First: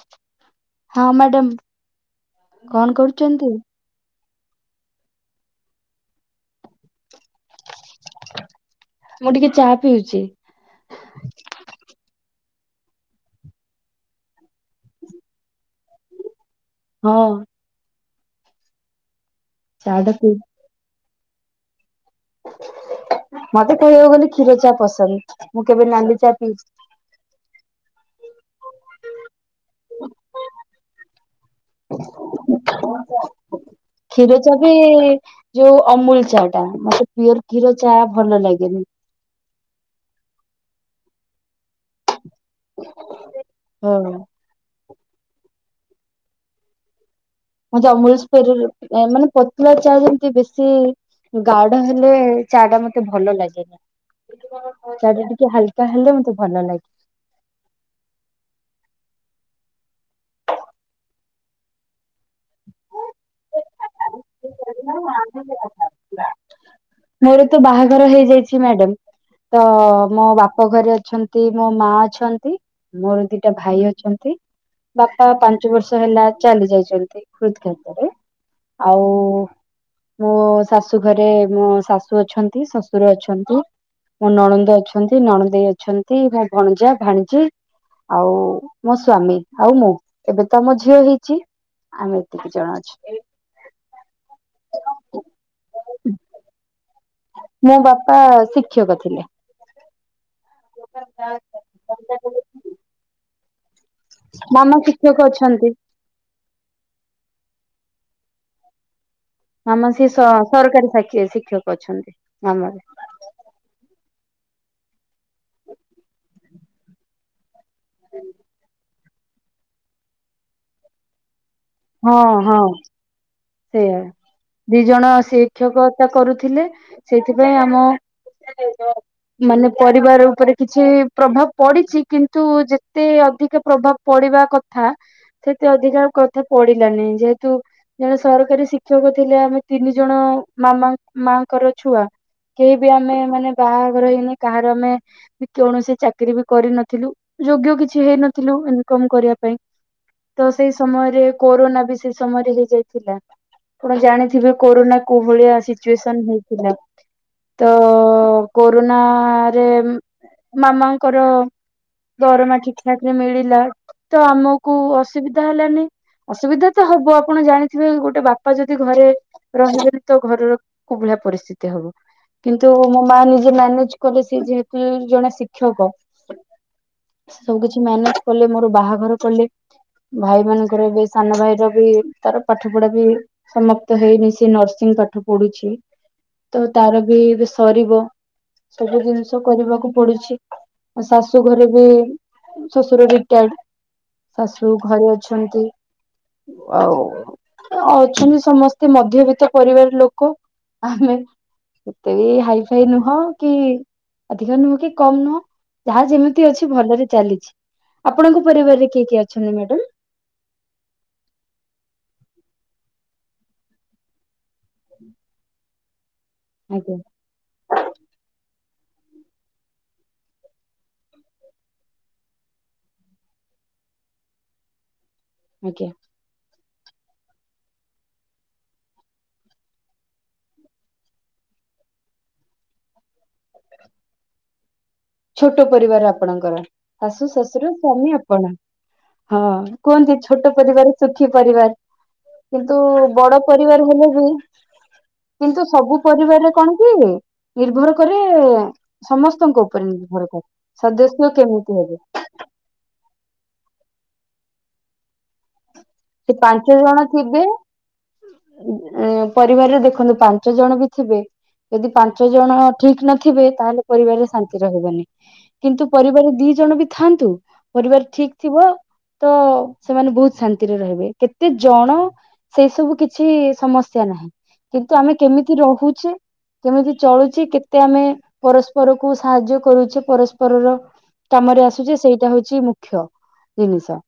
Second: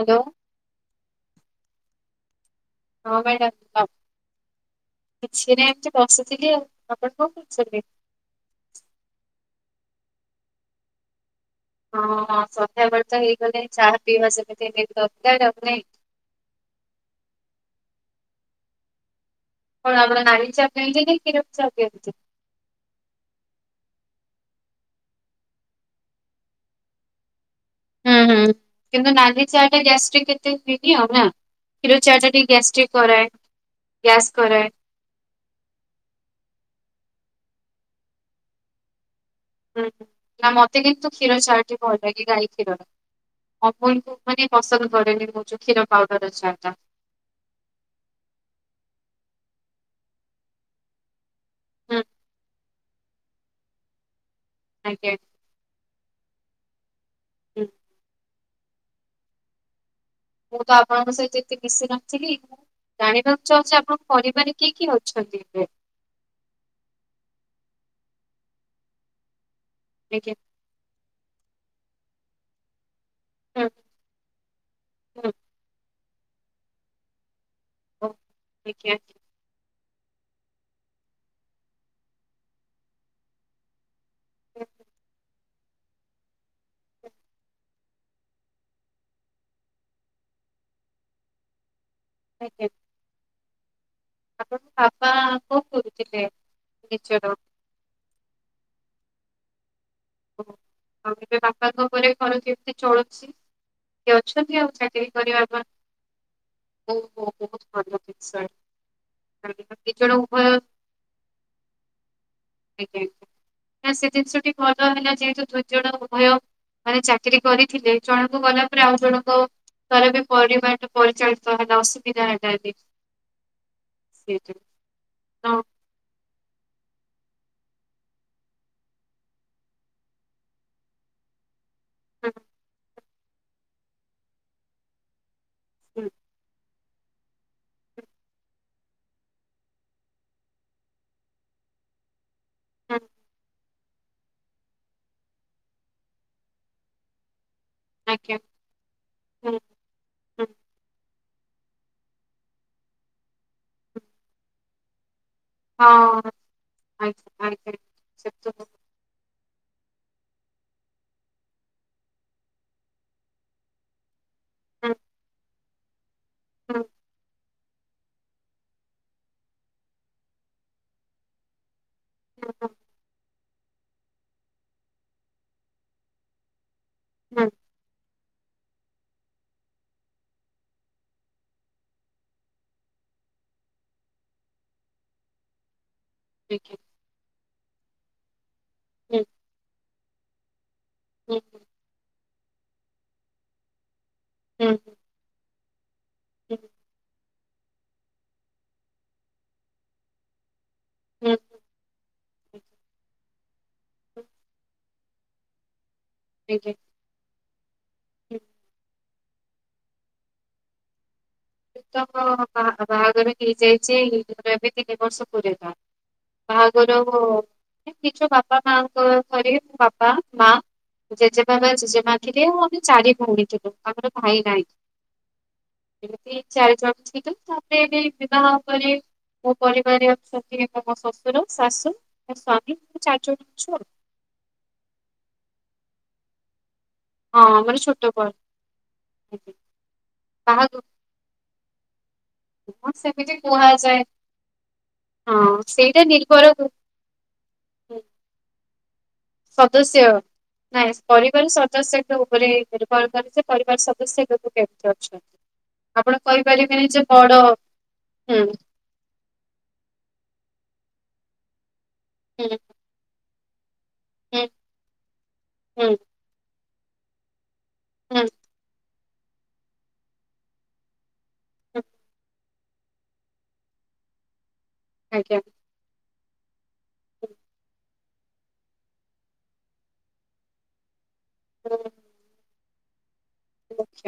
Hello. ହଁ madam. ହଁ madam. କିଛି ନାହିଁ ଏମିତି ବସିଥିଲି ଆଉ। ଆପଣ କଣ କରୁଛନ୍ତି? ମୁଁ ଟିକେ ଚାହା ପିଉଚି। ହଁ ସନ୍ଧ୍ୟା ବେଳେ ତ ହେଇଗଲେ ଚାହା ପିଇବା ସେମିତି ଏମତି ଦରକାର ଆଉ ନାଇଁ। ହଁ। ଚା କଣ ଟା ଆପଣ ପିଇ ନାଲି ଚାହା ପିଅନ୍ତି ନା କ୍ଷୀର ଚାହା ପିଅନ୍ତି? ମତେ କହିବାକୁ ଗଲେ କ୍ଷୀର ଚାହା ପସନ୍ଦ। ମୁଁ କେବେ ନାଲି ଚା ପିଇ ହୁଁ ହୁଁ। କିନ୍ତୁ ନାଲି ଚାହା ଟା ଗ୍ୟାସଟ୍ରିକ୍ ଏତେ ହୁଏନି ନା। କ୍ଷୀର ଚାହା ଟା ଟିିକେ ଗ୍ୟାସଟ୍ରିକ କରାଏ ଗ୍ୟାସ୍ କ୍ଷୀର କରାଏ। [unintelligible] ଯୋଉ ଅମୁଲ ଚାହା ଟା। ମତେ ପିଓର୍ କ୍ଷୀର ଚାହା ଭଲ ଲାଗେନି। ହୁଁ। ନା ମତେ କିନ୍ତୁ କ୍ଷୀର ଚାହା ଟି ଭଲ ଲାଗେ ଗାଈ କ୍ଷୀର ର। ହଁ ଅମୁଲୁ କୁ ମାନେ ପସନ୍ଦ କରେନି ମୁଁ ଯଉ କ୍ଷୀର ପାଉଡର ଚାହା ଟା। ମତେ ଅମୁଲୁ ସ୍ପେରୁଲ୍ ମାନେ ପତଳା ଚାହା ଯେମତି ବେଶୀ ଗାଢ଼ ହୁଁ ହେଲେ ଚାହା ଟା ମତେ ଭଲ ଲାଗେନି। ଆଜ୍ଞା ଚାହା ହୁଁ। ଟା ଟିକେ ହାଲ୍ ହାଲକା ହେଲେ ମତେ ଭଲ ଲାଗେ। ହ [unintelligible] ମୁଁ ତ ଆପଣଙ୍କ। [unintelligible] ତେ ମିଶି ନଥିଲି, ଜାଣିବାକୁ ଚାହୁଁଛି ଆପଣଙ୍କ ପରିବାରେ [unintelligible] ମୋର ତ ବାହାଘର ହେଇଯାଇଚି ମ୍ୟାଡାମ୍। ତ ମୋ ବା ଆଜ୍ଞା। ବାପ ଘରେ ଅଛନ୍ତି ମୋ ମା ଅଛନ୍ତି। ମୋର ଦିଟା ଭାଇ ଅଛନ୍ତି। ବାପା ପାଞ୍ଚ ବର୍ଷ ହେଲା ଚାଲି ଯାଇଛନ୍ତି ଆଜ୍ଞା ହୃଦଘାତରେ। ଆଉ ମୋ ଶାଶୁ ଘରେ ମୋ ଶାଶୁ ଅଛନ୍ତି ଶ୍ୱଶୁର ଅଛନ୍ତି। ମୋ ନଣନ୍ଦ ଅଛନ୍ତି, ନଣଦେଇ ଅଛନ୍ତି, ମୋ ଭଣଜା ଭାଣିଜି ଆଉ ମୋ ସ୍ଵାମୀ, ଆଉ ମୁଁ, ଏବେ ତ ମୋ ଝିଅ ହେଇ ଚି, ଆମେ ଏତିକି ଆଜ୍ଞା। ଜଣ ଅଛୁ। ଆପଣଙ୍କ ବାବା କଣ କରୁଥିଲେ, ନିଜର? ମୋ ବାପା ଶିକ୍ଷକ ଥିଲେ। ଓ, ଆଉ ଏବେ ବାପାଙ୍କ ପରେ ଘର କେମତି ଚଳୁଚି? ମାମା ଶିକ୍ଷକ ଅଛନ୍ତି। ଓହୋ, ବହୁତ ବଲ ପିକସର। ମାମା ସେଇ ସ ସରକାରୀ ଶିକ୍ଷକ ଅଛନ୍ତି, ଗ୍ରାମରେ। ଆଜ୍ଞା। ନା ସେ ଜିନିଷଟି ଭଲ ହେଲା, ଯେହେତୁ ଦୁଇ ଜଣ ଉଭୟ ମାନେ ଚାକିରି କରି ଥିଲେ, ଜଣକ ଗଲା ପରେ, ଆଉ ଜଣଙ୍କ ଧର ଏବେ ପରିବାରଟା ପରିଚାଳିତ ହେଲେ ହଁ ଅସୁବିଧା ହଁ ହେଲାନି। ସେଇଆ, ଦି ଜଣ ତ ଶିକ୍ଷକତା କରୁଥିଲେ, ସେଇଥିପାଇଁ ଆମ ମାନେ ପରିବାର ଉପରେ କିଛି ପ୍ରଭାବ ପଡିଚି କିନ୍ତୁ ଯେତେ ଅଧିକା ପ୍ରଭାବ ପଡିବା କଥା ସେତେ ଅଧିକା କଥା ପଡ଼ିଲାନି, ଯେହେତୁ ଜଣେ ସରକାରୀ ଶିକ୍ଷକ ଥିଲେ, ଆମେ ତିନି ଜଣ ମାମା ମାଙ୍କର ଛୁଆ କେହି ବି ଆମେ ମାନେ ବାହାଘର ହେଇନି କାହାର, ଆମେ କୌଣସି ଚାକିରି ବି କରିନଥିଲୁ, ଯୋଗ୍ୟ କିଛି କିଛି ଆଜ୍ଞା ହେଇନଥିଲୁ ଇନକମ କରିବା ପାଇଁ, ହୁଁ ହୁଁ ତ ସେଇ ସମୟରେ, କୋରୋନା ବି ସେଇ ସମୟରେ ହେଇଯାଇ ଥିଲା, ଆପଣ ଜାଣିଥିବେ କରୋନା କୋଉ ଭଳିଆ ଆସି ସିଚୁଏସନ୍ ହଁ ହେଇଥିଲା, ଆଜ୍ଞା ତ ଆଜ୍ଞା ସେ ତ ହୁଁ କରୋନା ରେ ମାମାଙ୍କର ଦରମା ଠିକ ଠାକ ରେ ମିଲିଲା। ତ ଆମକୁ ହୁଁ ଅସୁବିଧା ହେଲାନି, ଅସୁବିଧା ତ ହବ, ଆପଣ ଜାଣି ସେଥି ପାଇଁ ଗୋଟେ ବାପା ଯଦି ଘରେ ରହିବେନି ତ, ଘରର କୋଉ ଭଳିଆ ପରିସ୍ଥିତି ହବ। ହୁଁ ହୁଁ ଆଜ୍ଞା କିନ୍ତୁ ମୋ ମା ନିଜେ ମ୍ୟାନେଜ କଲେ, ସେ ଯେହେତୁ ଜଣେ ଶିକ୍ଷକ। ହୁଁ ସବୁ କିଛି ମ୍ୟାନେଜ କଲେ ମୋର ବାହାଘର କଲେ, ଭାଇଭଉଣୀଙ୍କର ବି, ସାନ ଭାଇର ବି, ତାର ପାଠ ପଢା ବି ସମାପ୍ତ ହେଇନି, ସେ ନର୍ସିଂ ପାଠ ପଢୁଚି, ତ ହୁଁ ତାର ବିଏ ଏବେ ସରିବ, ସବୁ ଜିନିଷ କରିବାକୁ ପଡୁଚି। ମୋ ଶାଶୁ ହୁଁ ଘରେ ବି, ଶଶୁର ରିଟାୟର୍ଡ। ଶାଶୁ ହୁଁ ଘରେ ଅଛନ୍ତି, ଆଉ ଅଛନ୍ତି ସମସ୍ତେ, ମଧ୍ୟବିତ୍ତ ପରିବାର ଲୋକ। ଆମେ, ହୁଁ ଏତେ ବି ହାଇ ଫାଇ ନୁହଁ କି ଅଧିକ ନୁହଁ କି? କମ୍ ନୁହଁ, ଯାହା ଯେମିତି ଅଛି ଆଜ୍ଞା ଭଲରେ ଚାଲିଚି। ଆପଣଙ୍କ ପରିବାରରେ କିଏ କିଏ ଅଛନ୍ତି ମ୍ୟାଡାମ। ତ ବା ବାହାଘର ହେଇଯାଇଚି, ଏବେ ଏବେ ତିନି ବର୍ଷ ପୁରିଲା। ଆଜ୍ଞା ବାହାଘର, ନିଜ ବାପା ମାଙ୍କ ଘରେ ବାପା ମା ଜେଜେବାବା, ଜେଜେମା ଥିଲେ ଆଉ ଆମେ ଚାରି ଭଉଣୀ ଥିଲୁ, ଆମର ଭାଇ ନାହିଁ। ଆଜ୍ଞା। ସେ ଚାରିଜଣ ଥିଲେ, ତାପରେ ଏବେ ବିବାହ ପରେ ମୋ ପରିବାରରେ ଅଛନ୍ତି, ମୋ ଶ୍ୱଶୁର, ଶାଶୁ, ମୋ ସ୍ୱାମୀ, ଚାରି ଜଣ ଅଛୁ ଆଉ। ଛୋଟ ପରିବାର ଆପଣଙ୍କର? ଶାଶୁ ହଁ ଶଶୁର, ଆମର ଛୋଟ ସ୍ଵାମୀ, ଆପଣ, ପରିବାର ହଁ କୁହନ୍ତି ଛୋଟ ବାହାଘର ପରିବାର ସୁଖୀ ପରିବାର। କିନ୍ତୁ ହଁ ସେମିତି ବଡ ପରିବାର କୁହାଯାଏ ହେଲେ ବି ହଁ କିନ୍ତୁ ସବୁ ସେଇଟା ପରିବାରରେ ନିର୍ଭର କରେ କଣ କି ନିର୍ଭର କରେ ସମସ୍ତଙ୍କ ଉପରେ ସଦସ୍ୟ ନିର୍ଭର କରେ ନାଇଁ ସଦସ୍ୟ ପରିବାର କେମିତି ହେବେ ସଦସ୍ୟଙ୍କ କରେ ପରିବାର [unintelligible] ପରିବାର ସଦସ୍ୟ କେମିତି ଅଛ ସେ ପାଞ୍ଚ ଜଣ ଥିବେ ହୁଁ ଉଁ ପରିବାରରେ ଦେଖନ୍ତୁ ପାଞ୍ଚ ଜଣ ବି ଥିବେ ଯଦି ପାଞ୍ଚ ଜଣ ହୁଁ ଠିକ୍ ନଥିବେ ତାହେଲେ ପରିବାରରେ ହୁଁ ଶାନ୍ତି ରହିବନି କିନ୍ତୁ ହୁଁ ପରିବାର ଦି ଜଣ ବି ଥାଆନ୍ତୁ ପରିବାର ହୁଁ ଠିକ ଥିବ ତ ସେମାନେ ବହୁତ ଶାନ୍ତିରେ ରହିବେ କେତେ ଜଣ ସେଇସବୁ କିଛି ସମସ୍ୟା ନାହିଁ କିନ୍ତୁ ଆମେ କେମିତି ରହୁଛେ କେମିତି ଚଳୁଛି କେତେ ଆମେ ପରସ୍ପରକୁ ସାହାଯ୍ୟ କରୁଛେ ପରସ୍ପରର କାମରେ ଆସୁଛି ଆଜ୍ଞା। ସେଇଟା ହଉଛି ମୁଖ୍ୟ ଜିନିଷ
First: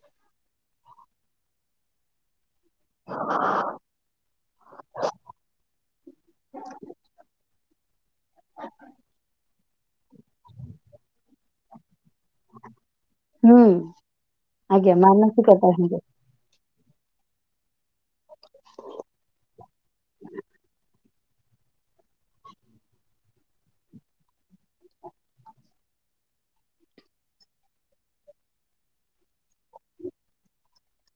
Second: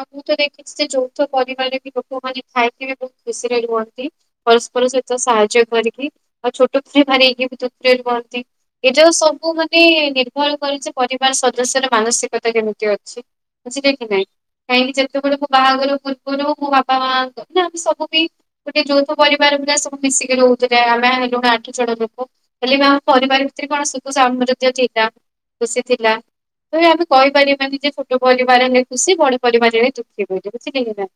ହଁ ମୁଁ ତ ଦେଖିଛି ଯେ ଯୌଥ ପରିବାରରେ ବି ଲୋକମାନେ ଥାଇକି ବି ବହୁତ ଖୁସିରେ ରୁହନ୍ତି ପରସ୍ପର ସହିତ ସାହାଯ୍ୟ କରିକି ଆଉ ଛୋଟ ସ୍ତ୍ରୀ [unintelligible] ଏଇ ଯୋଉ ସବୁ ମାନେ ନିର୍ଭର କରୁଛି ପରିବାର ସଦସ୍ୟର ମାନସିକତା କେମିତି ଅଛି ହୁଁ ବୁଝିଲେ କି ନାଇଁ କାହିଁକି ଆଜ୍ଞା ଯେତେବେଳେ ମୁଁ ମାନସିକତା ହିଁ ବାହାଘର ଗରୁ ମୋ ବାପା ମା ନା ଆମେ ସବୁ ବି ଗୋଟେ ଯୌଥ ପରିବାର ପୁରା ସବୁ ମିଶିକି ରହୁଥିଲେ ଆମେ ହେଲୁଣି ଆଠ ଜଣ ଲୋକ ହେଲେ ବି ଆମ ପରିବାର ଭିତରେ କଣ ସୁଖ [unintelligible] ଥିଲା ଖୁସି ଥିଲା ତ ଆମେ କହିପାରିବାନି ଯେ ଛୋଟ ପରିବାରରେ ଖୁସି ବଡ ପରିବାରରେ ଦୁଃଖୀ [unintelligible] ନା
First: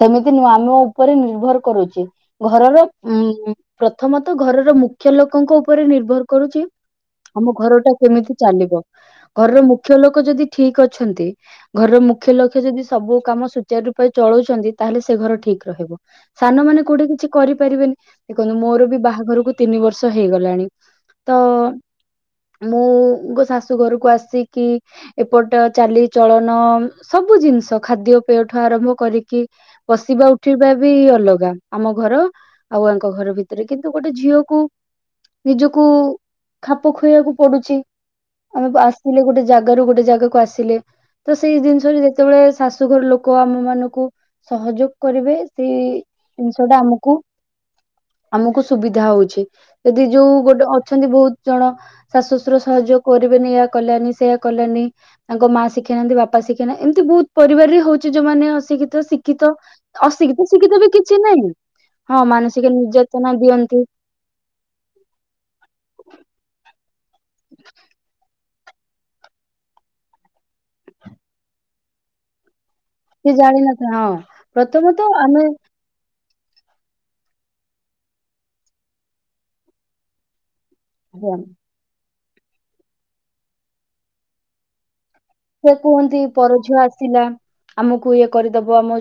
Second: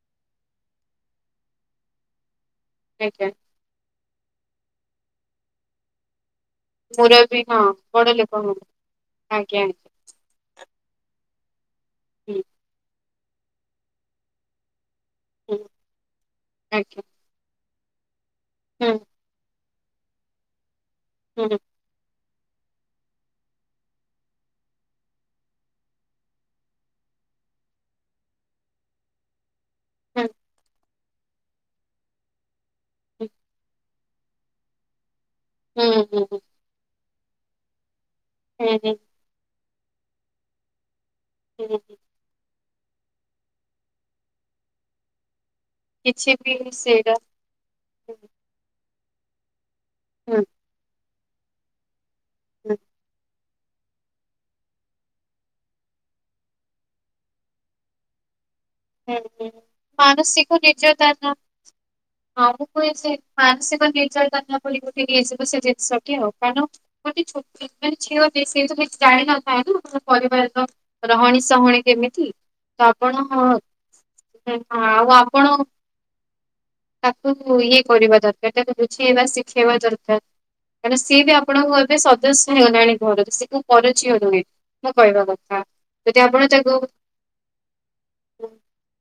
ସେମିତି ନୁହଁ ଆମ ଉପରେ ନିର୍ଭର କରୁଛି ଘରର ଆଜ୍ଞା ଉଁ ପ୍ରଥମତଃ ଘରର ମୁଖ୍ୟ ଲୋକଙ୍କ ଉପରେ ନିର୍ଭର କରୁଛି ମୋର ବି ଆମ ହଁ ଘରଟା ବଡ କେମିତି ଲୋକ ହଁ ଚାଲିବ ଆଜ୍ଞା ଘରର ଆଜ୍ଞା ମୁଖ୍ୟ ଲୋକ ଯଦି ଠିକ୍ ଅଛନ୍ତି ଘରର ମୁଖ୍ୟ ହୁଁ ଲକ୍ଷ୍ୟ ଯଦି ସବୁ କାମ ସୁଚାର ରୂପେ ଚଳଉଛନ୍ତି ତାହେଲେ ସେ ଘର ହୁଁ ଠିକ ରହିବ ସାନ ମାନେ ଆଜ୍ଞା କୋଉଠି କିଛି କରିପାରିବେନି ଦେଖନ୍ତୁ ମୋର ହୁଁ। ବି ବାହାଘରକୁ ତିନି ବର୍ଷ ହେଇଗଲାଣି ତ ହୁଁ ମୁଁ ଗୋ ଶାଶୁ ଘରକୁ ଆସିକି ଏପଟ ଚାଲିଚଳନ ସବୁ ଜିନିଷ ଖାଦ୍ୟ ପେଠୁ ଆରମ୍ଭ କରିକି ହୁଁ ହୁଁ ବସିବା ଉଠିବା ବି ଅଲଗା ଆମ ଘର ଆଉ ଆଙ୍କ ହୁଁ ଘର ଭିତରେ କିନ୍ତୁ ଗୋଟେ ଝିଅକୁ ନିଜକୁ ହୁଁ ହୁଁ ଖାପ ଖୁଆଇବାକୁ ପଡୁଛି ଆମେ ହୁଁ ବେ ହୁଁ ଆସିଲେ ଗୋଟେ ଜାଗାରୁ ଗୋଟେ ଜାଗାକୁ ଆସିଲେ ତ ସେଇ ହୁଁ ଜିନିଷରେ ଯେତେବେଳେ ଶାଶୁଘର ଲୋକ ଆମ ମାନଙ୍କୁ ସହଯୋଗ କରିବେ ସେ କିଛି ବି ଜିନିଷଟା ସେଇଟା ଆମକୁ ହୁଁ ଆମକୁ ସୁବିଧା ହଉଛି ଯଦି ଯୋଉ ହୁଁ ଗୋଟେ ଅଛନ୍ତି ବହୁତ ଜଣ ଶାଶୁଶ୍ୱଶୁର ହୁଁ ସହଯୋଗ କରିବେନି ୟା କଲାନି ସେୟା କଲାନି ତାଙ୍କ ମା ଶିଖେଇନାହାନ୍ତି ବାପା ଶିଖେଇ ନା ଏମିତି ବହୁତ ପରିବାର ରେ ହଉଛି ଯୋଉମାନେ ଅଶିକ୍ଷିତ ହୁଁ। ହୁଁ। ଶିକ୍ଷିତ ଅଶିକ୍ଷିତ ମାନସିକ ଶିକ୍ଷିତ ବି କିଛି ନିର୍ଯାତନା ନାହିଁ ହଁ ମାନସିକ ନିର୍ଯାତନା ଦିଅନ୍ତି [unintelligible] ଜିନିଷ କାରଣ ଗୋଟେ [unintelligible] ଝିଅ ସେ ସେ କିଛି ଜାଣି ନଥାଏ ନା ପରିବାରର ରହଣୀ ସହଣୀ କେମିତି ତ ଆପଣ ସେ ହଁ ଜାଣିନଥା ହଁ ପ୍ରଥମତଃ ଆଉ ଆପଣ ଆମେ ତାକୁ ଇଏ କରିବା ଦରକାର ତାକୁ ବୁଝେଇବା ଶିଖେଇବା ଦରକାର କାରଣ ସିଏବି ଆପଣଙ୍କ ଘରେ ସଦସ୍ୟ ହେଲାଣି ଘରର ସିଏ କୋଉ ପର ଝିଅ ନୁହେଁ ମୁଁ କହିବା କଥା ସେ କୁହନ୍ତି ଯଦି ଆପଣ ତାକୁ ପରଝିଅ ହୁଁ ଆସିଲା ଆମକୁ ଇଏ କରିଦବ ଆମ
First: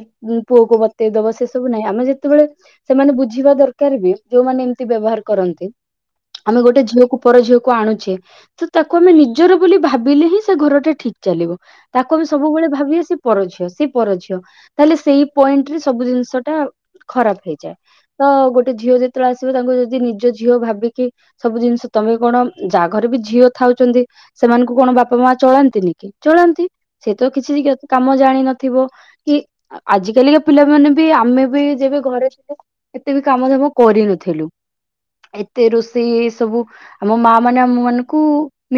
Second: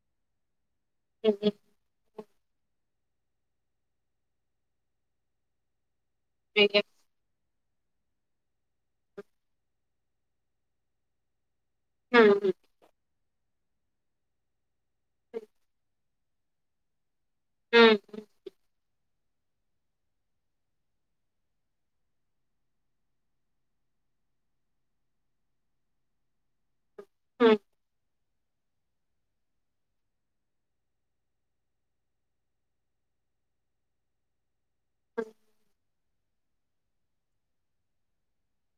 ପୁଅକୁ ବ ତେଇ ଦବ ସେ ହୁଁ ସବୁ ନାଇଁ ଆମେ ଯେତେବେଳେ ସେମାନେ ବୁଝିବା ଦରକାର ବି ଯୋଉମାନେ ଏମିତି ବ୍ୟବହାର କରନ୍ତି ଆମେ ଗୋଟେ ଝିଅକୁ ପର ଝିଅକୁ ଆଣୁଛେ ତ ତାକୁ ଆମେ ନିଜର ବୋଲି ଭାବିଲେ ହିଁ ସେ ଘରଟା ଠିକ୍ ଚାଲିବ ତାକୁ ଆଜ୍ଞା ଆମେ ହୁଁ ସବୁବେଳେ ଭାବିବେ ସିଏ ପରଝିଅ ସିଏ ପରଝିଅ ତାହେଲେ ସେଇ ପଏଣ୍ଟ ରେ ସବୁ ଜିନିଷ ଟା ଆଉ। ଖରାପ ହେଇଯାଏ ହୁଁ ହୁଁ ତ ଗୋଟେ ଝିଅ ଯେତେବେଳେ ଆସିବ ତାଙ୍କୁ ଯଦି ନିଜ ଝିଅ ଭାବିକି ସବୁ ଜିନିଷ ତମେ କଣ ଜା ଘରେ ବି ଝିଅ ଥାଉଛନ୍ତି ସେମାନଙ୍କୁ କଣ ବାପା ମା ଚଳାନ୍ତିନି କି। ଚଳାନ୍ତି ସେ ତ ହୁଁ ହୁଁ କିଛି କାମ ଜାଣିିନଥିବ କି ଆଜିକାିକା ପିଲାମାନୋନେ ବି ଆମେ ବି ଯେବେ ଘରେ ଥିଲୁ ଏତେ ବି କାମଧାମ କରିନଥିଲୁ ଏତେ ରୋଷେଇ ସବୁ ଆମ ମା ମାନେ ଆମ ମାନଙ୍କୁ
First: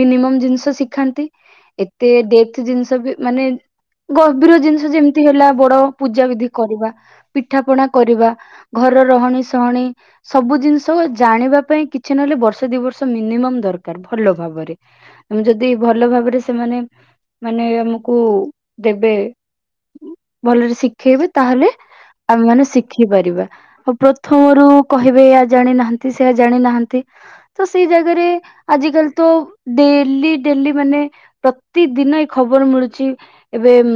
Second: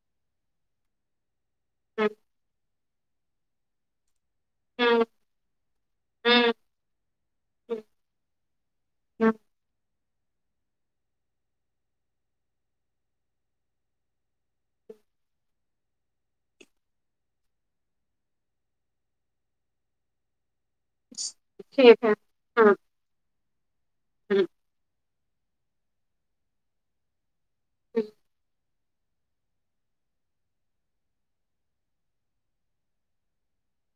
ମିନିମମ୍ ଜିନିଷ ଶିଖାନ୍ତି। ହୁଁ ତ ଡେଥ୍ ଜିନିଷ ବି ମାନେ ଗର୍ଭୀର ଜିନିଷ ହୁଁ ଯେମିତି ହେଲା ବଡ ପୂଜା ବିିଧି ହୁଁ କରିବା। ପିଠା ହୁଁ ପଣା କରିବା ଘର ହୁଁ ରହଣିୀ ସହଣୀ। ସବୁ ଜିନିଷ ଜାଣିବା ପାଇଁ କିଛି ନହେଲେ ବର୍ଷ ଦିଇ ବର୍ଷ ମିନିମମ୍ ଦରକାର ଭଲ ଭାବରେ। ଆମ ଯଦି ଭଲ ଭାବରେ ସେମାନେ ମାନେ ଆମକୁ ଦେବେ ଭଲରେ ସି ଶିଖେଇବେ ତାହେଲେ ଠିକ୍ ଆମେ ମାନେ ହଁ ଶ ହଁ ସିଖିପାରିବା ଆଉ ହୁଁ ପ୍ରଥମରୁ କହିବେ ଏୟ ଜାଣିନାହାନ୍ତି ସେୟା ଜାଣିନାହାନ୍ତି। ତ ସେଇ ହୁଁ ଜାଗାରେ ଆଜିକାଲି ତ ଡେଲି ଡେଲି ମାନେ ପ୍ରତି ଦିନ ଏ ଖବର ମିଳୁଚି ଏବେ ଉ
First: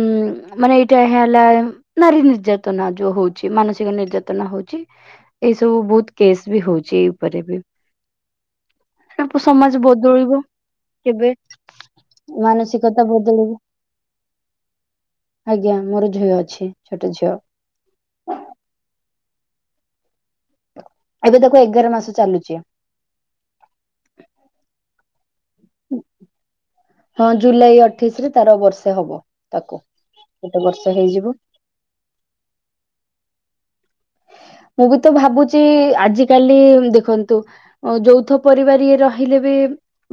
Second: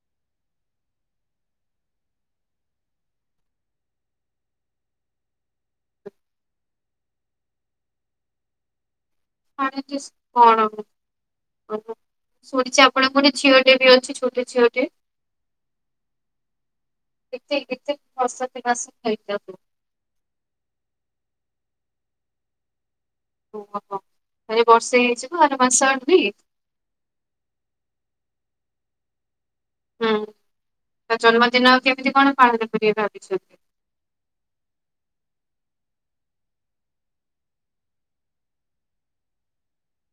ମାନେ ଏଇଟା ଏଇଆହେଲା। ନାରୀ ନିର୍ଯାତନା ଯୋଉ ହୋଉଚି ମାନସିକ ନିର୍ଯାତନା ହୋଉଚି। ଏଇସବୁ ବୋହୁତ କେସ୍ ବି ହୋଉଚି ଏଇ ଉପରେ ବି। ସମାଜ [unintelligible] ବଦଳିବ କଣ କେବେ ଶୁଣି ମାନସିକତା ଆପଣଙ୍କ ଗୋଟେ ବଦଳିବ। ଝିଅଟେ ବି ଅଛି ଛୋଟ ଝିଅଟେ? ଆଜ୍ଞା ମୋର ଝିଅ ଅଛି ଛୋଟ ଝିଅ କେ କେତେ ବସତି ମାସ ହେଇଥାନ୍ତୁ। ଏବେ ତାକୁ ଏଗାର ମାସ ଚାଲୁଛି। ଓହୋ ହୋ ତାରେ ବର୍ଷେ ହେଇଯିବ ଆର ମାସ ଆଢ଼କୁ ବି। ହଁ ଜୁଲାଇ ଅଠେଇଶ ରେ ତାର ବର୍ଷେ ହବ ତାକୁ। ହୁଁ ଗୋଟେ ବର୍ଷ ହେଇଯିବ ଜନ୍ମଦିନ ଆଉ କେମିତି କଣ ପାଳନ କରିବା ଭାବିଛନ୍ତି ମୁଁ ବି ତ ଭାବୁଛି ଆଜିକାଲି ଦେଖନ୍ତୁ। ଯୌଥ ପରିବାର ଇଏ ରହିଲେ ବି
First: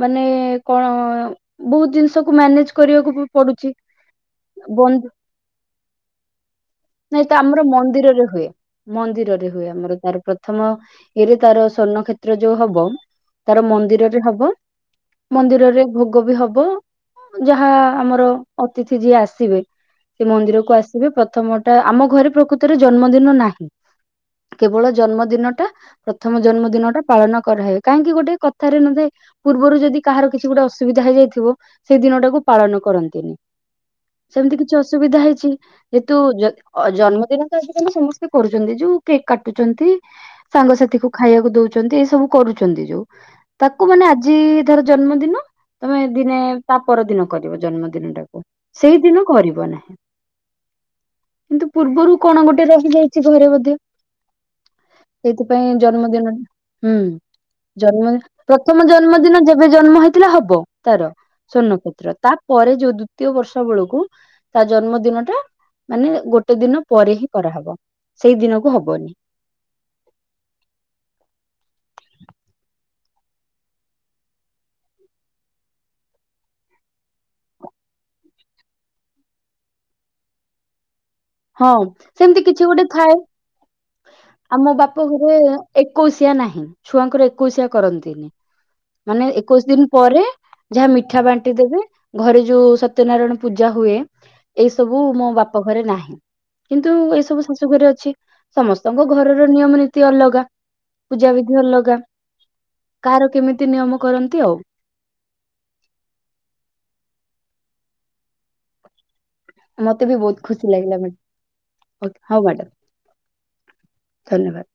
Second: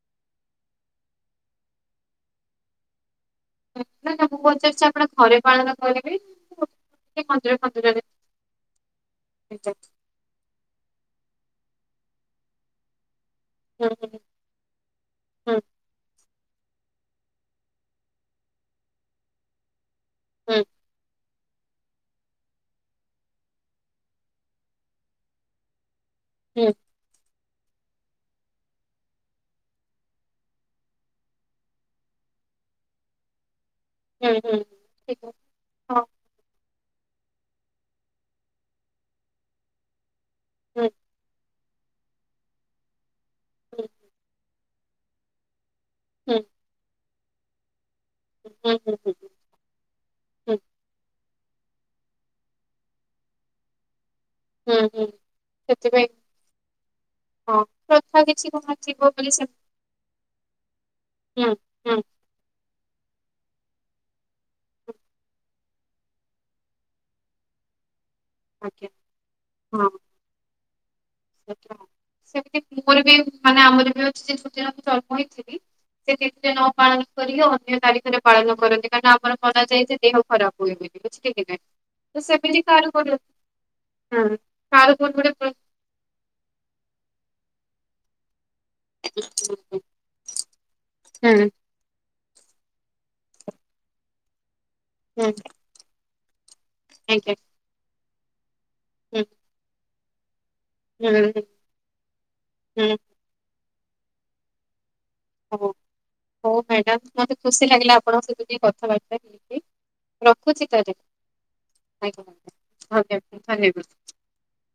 ମାନେ କଣ ବୋହୁତ ଜିନିଷକୁ ମ୍ୟାନେଜ କରିବାକୁ ପଡୁଛି ମୁଁ ପଚାରିଛି ଆପଣ ବନ୍ଦ ଘରେ ପାଳନ କରିବେ। ନାଇଁ କି ତ ମନ୍ଦିର ଆମର ଫନ୍ଦିରରେ ମନ୍ଦିରରେ ହୁଏ। ମନ୍ଦିରରେ ହୁଁ ହୁଏ ଆମର ତାର ପ୍ରଥମ ଇରେ ତାର ସ୍ଵର୍ଣ୍ଣ କ୍ଷେତ୍ରରେ ଯୋଉ ହବ ତାର ମନ୍ଦିରରେ ହବ ହୁଁ ମନ୍ଦିରରେ ଭୋଗ ବି ହବ। ଯାହା ଆମର ଅତିଥି ଯିଏ ଆସିବେ ସେ ହୁଁ ହୁଁ ମନ୍ଦିରକୁ ଆସିବେ ପ୍ରଥମ ଟା ଆମ ଘରେ ପ୍ରକୃତରେ ଜନ୍ମଦିନ ନାହିଁ। କେବଳ ଜନ୍ମଦିନ ଟା ପ୍ରଥମ ହୁଁ ଜନ୍ମଦିନ ଟା ପାଳନ କରାହଏ କାହିଁକି ଗୋଟେ କଥାରେ ନଥା ଏ ପୂର୍ବରୁ ଯଦି କାହାର କିଛି ଗୋଟେ ଅସୁବିଧା ହେଇଯାଇଥିବ ସେଇ ଦିନ ଟାକୁ ପାଳନ କରନ୍ତିନି। ହୁଁ ସେମିତି ହୁଁ କିଛି ଅସୁବିଧା ଠିକ ହେଇଛି ଯେହେତୁ ଜନ୍ମଦିନ ତ ଆଯି କାଲି ସମସ୍ତେ ସେ କରୁଚନ୍ତି ଯୋଉ କେକ୍ କାଟୁଚନ୍ତି ଅଛି। ସାଙ୍ଗସାଥି କୁ ଖାଇବାକୁ ଦୋଚନ୍ତୀ ଏଇ ସବୁ କରୁଚନ୍ତି ଯୋଉ ହଁ ତାକୁ ମାନେ ଆଜି ଧର ଜନ୍ମଦିନ ତମେ ଦିନେ ହୁଁ ତା ପରଦିନ କରିବ ଜନ୍ମ ଦିନ ଟାକୁ ହୁଁ ହୁଁ ହୁଁ ହୁଁ ହୁଁ ସେଇ ଦିନ କରିବ ନାହିଁ। ହୁଁ କିନ୍ତୁ ପୂର୍ବରୁ କଣ ଗୋଟେ ରହି ଯାଇଛି ଘରେ ବୋଧେ। ହୁଁ ହୁଁ। ସେଇଥିପାଇଁ ସେଥିପାଇଁ ଜନ୍ମଦିନଟା ହୁଁ। ହଁ ଜନ୍ମ ପ୍ରଥା କିଛି କଣ ପ୍ରଥମ ଥିବ ବୋଲି ଜନ୍ମଦିନ ସେ ଯେବେ ଜନ୍ମ ହେଇଥିଲା ହବ ତାର। ହୁଁ ହୁଁ ହୁଁ, ଶ୍ୱର୍ଣ୍ଣକ୍ଷେତ୍ର ତାପରେ ଯୋଉ ଦ୍ଵିତୀୟ ବର୍ଷ ବେଳକୁ ତା ଜନ୍ମଦିନ ଟା ମାନେ ଗୋଟେ ଦିନ ପରେ ହିଁ କରାହବ ସେଇ ଦିନକୁ ଆଜ୍ଞା ହବନି। ହଁ। ସେମିତି ମୋର ବି ମାନେ ଆମର ବି ଅଛି [unintelligible] ମୁ ଜନ୍ମ ହେଇଥିଲି ସେ ତିଥିରେ ନ ପାଳନ କରିକି ଅନ୍ୟ ତାରିଖରେ ପାଳନ କରନ୍ତି କାରଣ ଆମର ମନାଯାଏ ଯେ ଦେହ ଖରାପ ହୁଏ ବୋଲି। ହଁ ସେମିତି କିଛି ଗୋଟେ ଥାଏ [unintelligible] ଏକୋଉଶିଆ ନାହିଁ ଛୁଆଙ୍କର ଏକୋଉଶିଆ କରନ୍ତିନି। ମାନେ ହୁଁ ଏକୋଇଶି ଦିନ ପରେ ଯାହା ମିଠା ବାଣ୍ଟି ହୁଁ ଦେବେ। ଘରେ ଯୋଉ ସତ୍ୟନାରାୟଣ ପୂଜା ହୁଏ ଏଇ ସବୁ ମୋ ବାପ ଘରେ ନାହିଁ। କିନ୍ତୁ ଏଇ ଆଜ୍ଞା ସବୁ ଶାଶୁଘରେ ଅଛି ସମସ୍ତଙ୍କ ହୁଁ ଘରର ନିୟମ ନୀତି ଅଲଗା। ପୂଜା ହୁଁ ବିିଧି ଅଲଗା ହୁଁ କାହାର କେମିତି ନିୟମ କରନ୍ତି ଆଉ। ହଉ ହଉ ମ୍ୟାଡ଼ାମ ମତେ ଖୁସି ଲାଗିଲା ଆପଣଙ୍କ ସହିତ ଟିକେ କଥାବାର୍ତ୍ତା ମତେ ବି ବହୁତ ରଖୁଛି ଖୁସି ତାହେଲେ ଲାଗିଲା ମ୍ୟାଡ ଆଜ୍ଞା, ହଉ ମ୍ୟାଡାମ ଆଜ୍ଞା ଧନ୍ୟବାଦ। ଧନ୍ୟବାଦ।